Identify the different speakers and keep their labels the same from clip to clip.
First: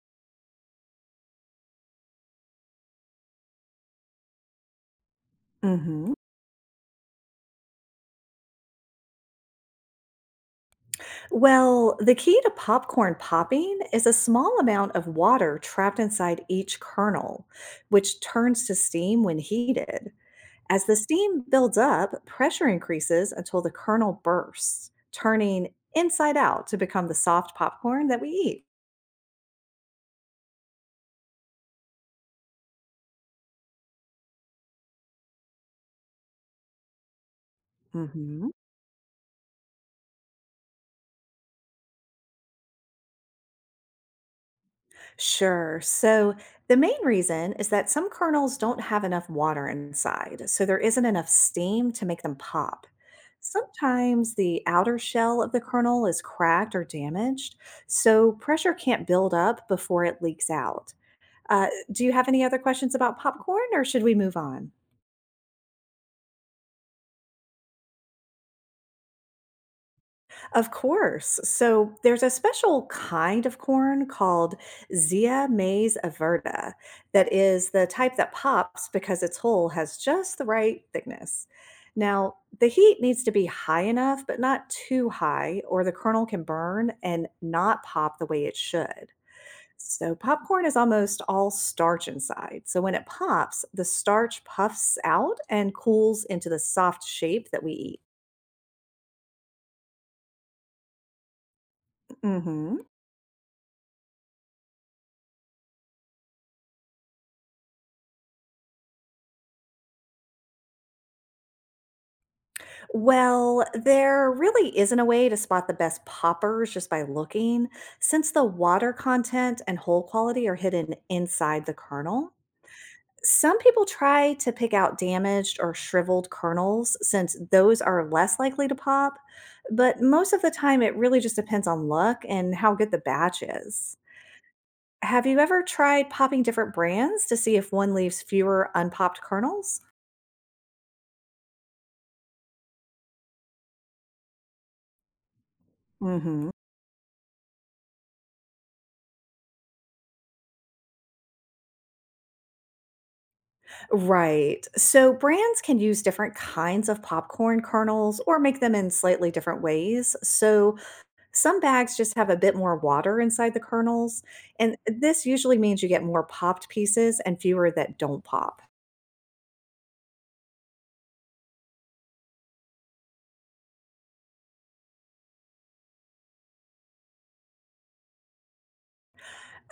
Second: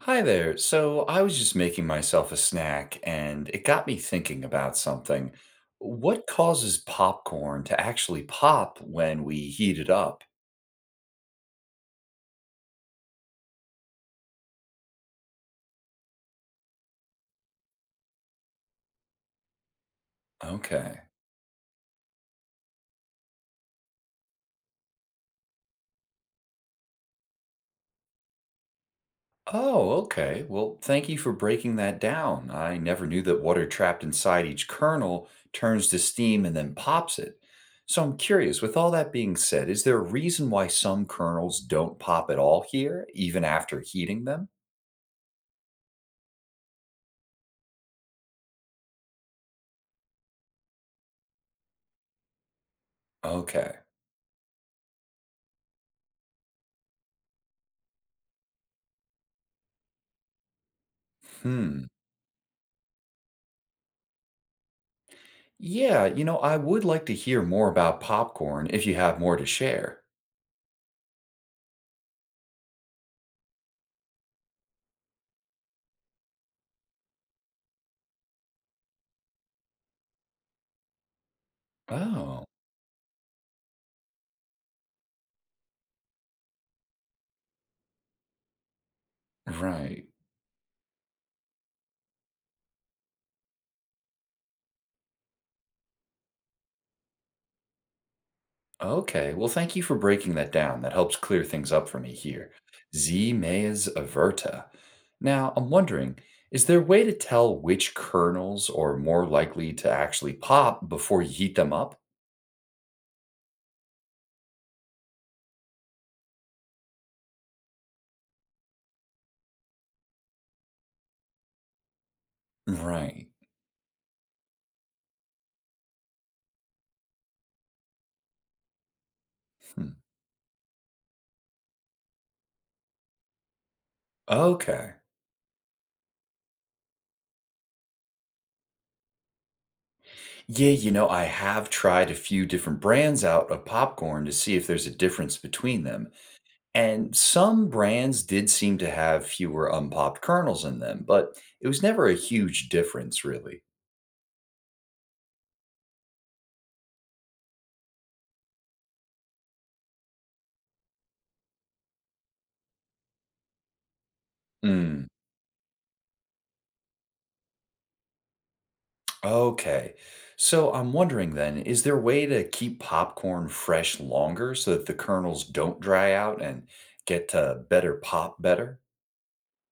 Speaker 1: Hi there. So I was just making myself a snack and it got me thinking about something.
Speaker 2: Mhm.
Speaker 1: What causes popcorn to actually pop when we heat it up?
Speaker 2: Well, the key to popcorn popping is a small amount of water trapped inside each kernel, which turns to steam when heated. As the
Speaker 1: Okay.
Speaker 2: steam builds up, pressure increases until the kernel bursts, turning inside out to become the soft popcorn that we eat.
Speaker 1: Oh, okay. Well, thank you for breaking that down. I never knew that water trapped inside each kernel turns to steam and then pops it. So I'm
Speaker 2: hmm
Speaker 1: curious, with all that being said, is there a reason why some kernels don't pop at all here, even after heating them?
Speaker 2: Sure. So the main reason is that some kernels don't have enough water inside, so there isn't enough steam to make them pop.
Speaker 1: Okay.
Speaker 2: Sometimes the outer shell of the kernel is cracked or damaged, so pressure can't build up before it leaks out.
Speaker 1: Hmm.
Speaker 2: Do you have any other questions about popcorn, or should we move on?
Speaker 1: Yeah, I would like to hear more about popcorn if you have more to share.
Speaker 2: Of course. So there's a special kind of corn called zea maize averta that is the type that pops because its hull has just the right thickness. Now,
Speaker 1: Oh,
Speaker 2: the heat needs to be high enough, but not too high, or the kernel can burn and not pop the way it should.
Speaker 1: right.
Speaker 2: So, popcorn is almost all starch inside. So, when it pops, the starch puffs out and cools into the soft shape that we eat.
Speaker 1: Okay. Well, thank you for breaking that down. That helps clear things up for me here.
Speaker 2: hmm
Speaker 1: Z. maiz averta. Now, I'm wondering, is there a way to tell which kernels are more likely to actually pop before you heat them up?
Speaker 2: Well, there really isn't a way to spot the best poppers just by looking, since the water content and hole quality are hidden inside the kernel.
Speaker 1: Right.
Speaker 2: Some people try to pick out damaged or shriveled kernels since those are less likely to pop,
Speaker 1: Hmm.
Speaker 2: but most of the time it really just depends on luck and how good the batch is.
Speaker 1: Okay.
Speaker 2: Have you ever tried popping different brands to see if one leaves fewer unpopped kernels?
Speaker 1: Yeah, I have tried a few different brands out of popcorn to see if there's a difference between them.
Speaker 2: Mm hmm.
Speaker 1: And some brands did seem to have fewer unpopped kernels in them, but it was never a huge difference, really.
Speaker 2: Right. So brands can use different kinds of popcorn kernels or make them in slightly different ways. So some bags just have a bit more water inside the kernels. And
Speaker 1: Mm,
Speaker 2: this usually means you get more popped pieces and fewer that don't pop.
Speaker 1: okay. So I'm wondering then, is there a way to keep popcorn fresh longer so that the kernels don't dry out and get to better pop better?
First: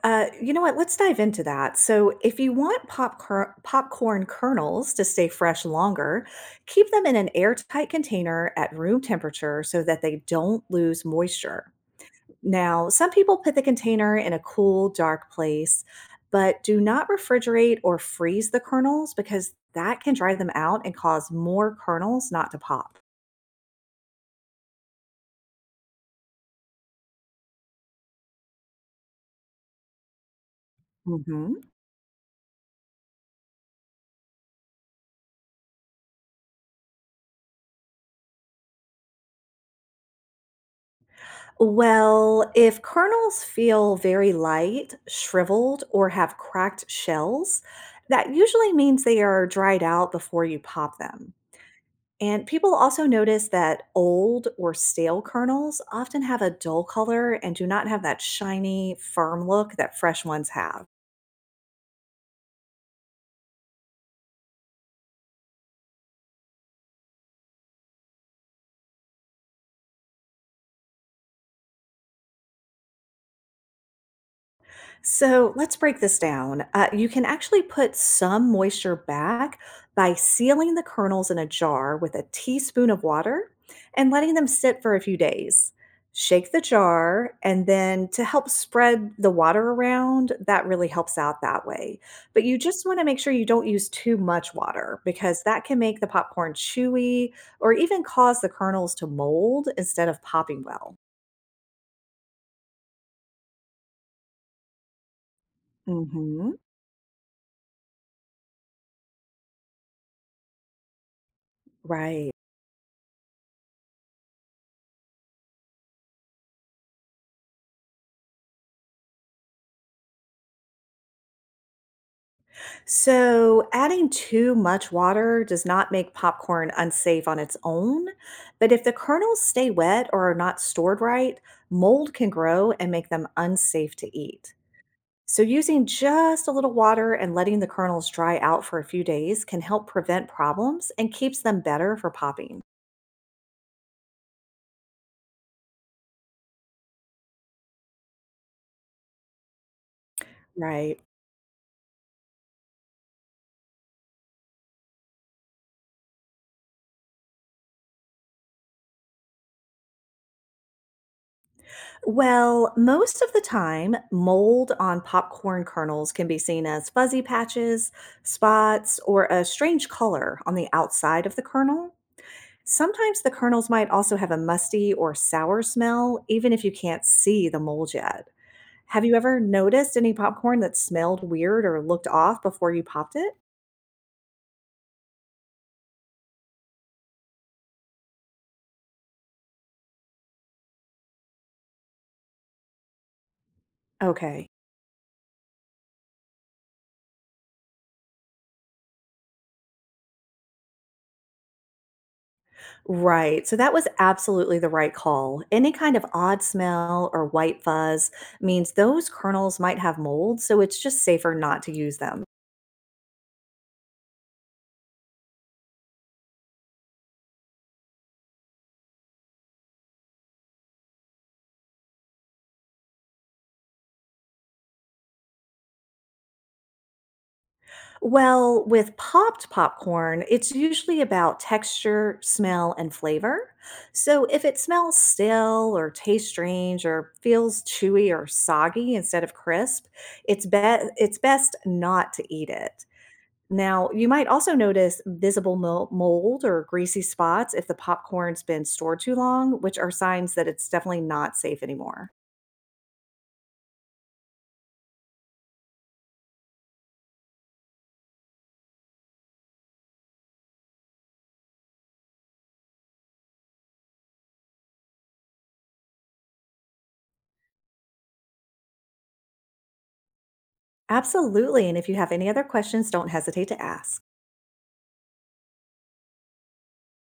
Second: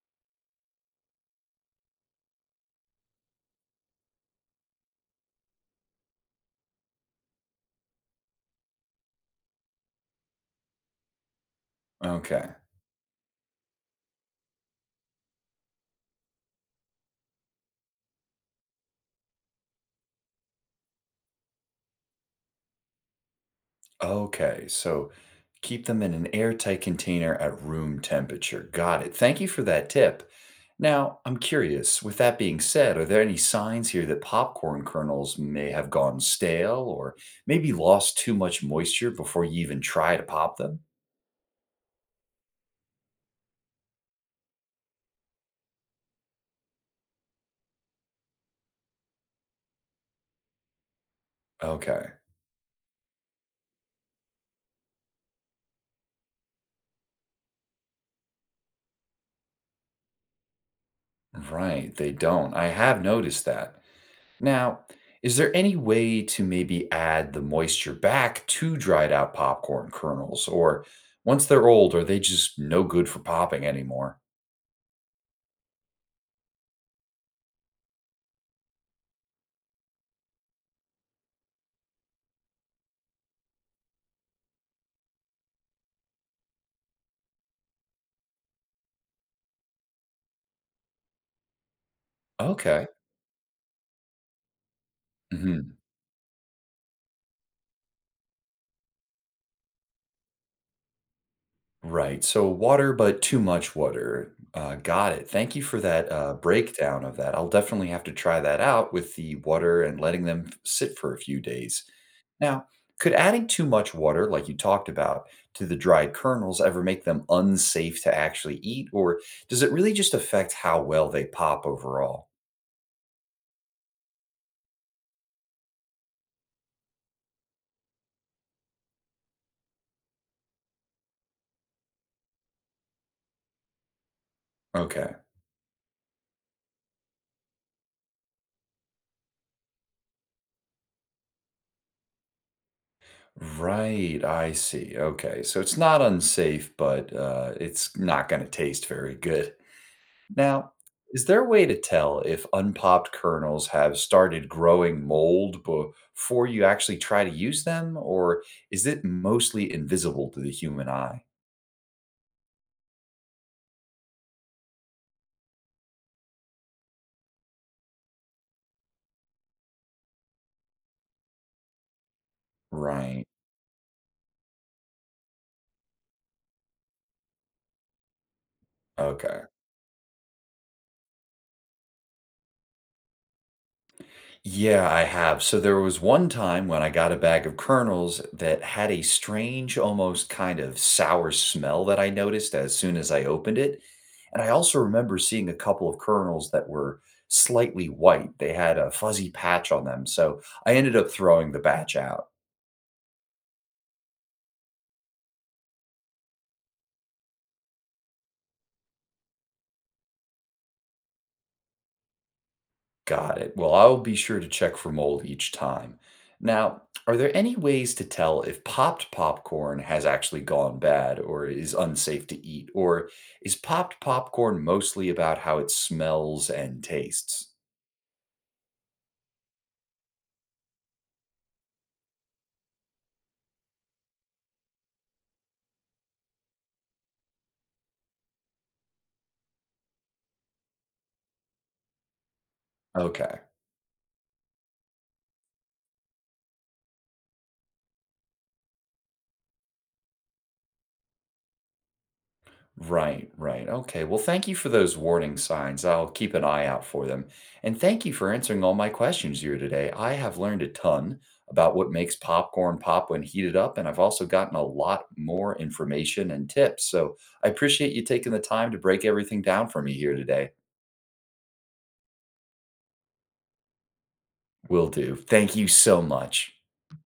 Speaker 2: You know what? Let's dive into that. So, if you want popcorn kernels to stay fresh longer, keep them in an airtight container at room temperature so that they don't lose moisture.
Speaker 1: Okay.
Speaker 2: Now, some people put the container in a cool, dark place, but do not refrigerate or freeze the kernels because that can dry them out and cause more kernels not to pop.
Speaker 1: Okay, so keep them in an airtight container at room temperature. Got it. Thank you for that tip. Now, I'm
Speaker 2: hmm
Speaker 1: curious, with that being said, are there any signs here that popcorn kernels may have gone stale or maybe lost too much moisture before you even try to pop them?
Speaker 2: Well, if kernels feel very light, shriveled, or have cracked shells, that usually means they are dried out before you pop them.
Speaker 1: Okay,
Speaker 2: And people also notice that old or stale kernels often have a dull color and do not have that shiny, firm look that fresh ones have.
Speaker 1: right, they don't. I have noticed that. Now, is there any way to maybe add the moisture back to dried out popcorn kernels? Or once they're old, are they just no good for popping anymore?
Speaker 2: So let's break this down. You can actually put some moisture back by sealing the kernels in a jar with a teaspoon of water and letting them sit for a few days. Shake the jar, and then to help spread the water around, that really helps out that way. But you just
Speaker 1: Okay.
Speaker 2: want to make sure you don't use too much water because that
Speaker 1: Hmm.
Speaker 2: can make the popcorn chewy or even cause the kernels to mold instead of popping well.
Speaker 1: Right. So water, but too much water. Got it. Thank you for that
Speaker 2: hmm
Speaker 1: breakdown of that. I'll definitely have to try that out with the water and letting them sit for a few days.
Speaker 2: Right.
Speaker 1: Now, could adding too much water, like you talked about, to the dried kernels ever make them unsafe to actually eat, or does it really just affect how well they pop overall?
Speaker 2: So, adding too much water does not make popcorn unsafe on its own, but if the kernels stay wet or are not stored right, mold can grow and make them unsafe to eat.
Speaker 1: Okay.
Speaker 2: So, using just a little water and letting the kernels dry out for a few days can help prevent problems and keeps them better for popping.
Speaker 1: Right, I see. Okay. So it's not unsafe, but it's not going to taste very good. Now,
Speaker 2: Right.
Speaker 1: is there a way to tell if unpopped kernels have started growing mold before you actually try to use them, or is it mostly invisible to the human eye?
Speaker 2: Well, most of the time, mold on popcorn kernels can be seen as fuzzy patches, spots, or a strange color on the outside of the kernel. Sometimes
Speaker 1: Right.
Speaker 2: the kernels might also have a musty or sour smell, even if you can't see the mold yet. Have you ever
Speaker 1: Okay.
Speaker 2: noticed any popcorn that smelled weird or looked off before you popped it?
Speaker 1: Yeah, I have. So there was one time when I got a bag of kernels that had a strange, almost kind of sour smell that I noticed as soon as I opened it. And
Speaker 2: Okay.
Speaker 1: I also remember seeing a couple of kernels that were slightly white. They had a fuzzy patch on them. So I ended up throwing the batch out.
Speaker 2: Right. So that was absolutely the right call. Any kind of odd smell or white fuzz means those kernels might have mold, so it's just safer not to use them.
Speaker 1: Got it. Well, I'll be sure to check for mold each time. Now, are there any ways to tell if popped popcorn has actually gone bad or is unsafe to eat? Or is popped popcorn mostly about how it smells and tastes?
Speaker 2: Well, with popped popcorn, it's usually about texture, smell, and flavor. So if it smells stale or tastes strange or feels chewy or soggy instead of crisp, it's best not to eat it.
Speaker 1: Okay.
Speaker 2: Now, you might also notice visible mold or greasy spots if the popcorn's been stored too long, which are signs that it's definitely not safe anymore.
Speaker 1: Right, right. Okay. Well, thank you for those warning signs. I'll keep an eye out for them. And thank you for answering all my questions here today. I have learned a ton about what makes popcorn pop when heated up, and I've also gotten a lot more information and tips. So I appreciate you taking the time to break everything down for me here today.
Speaker 2: Absolutely. And if you have any other questions, don't hesitate to ask.
Speaker 1: Will do. Thank you so much.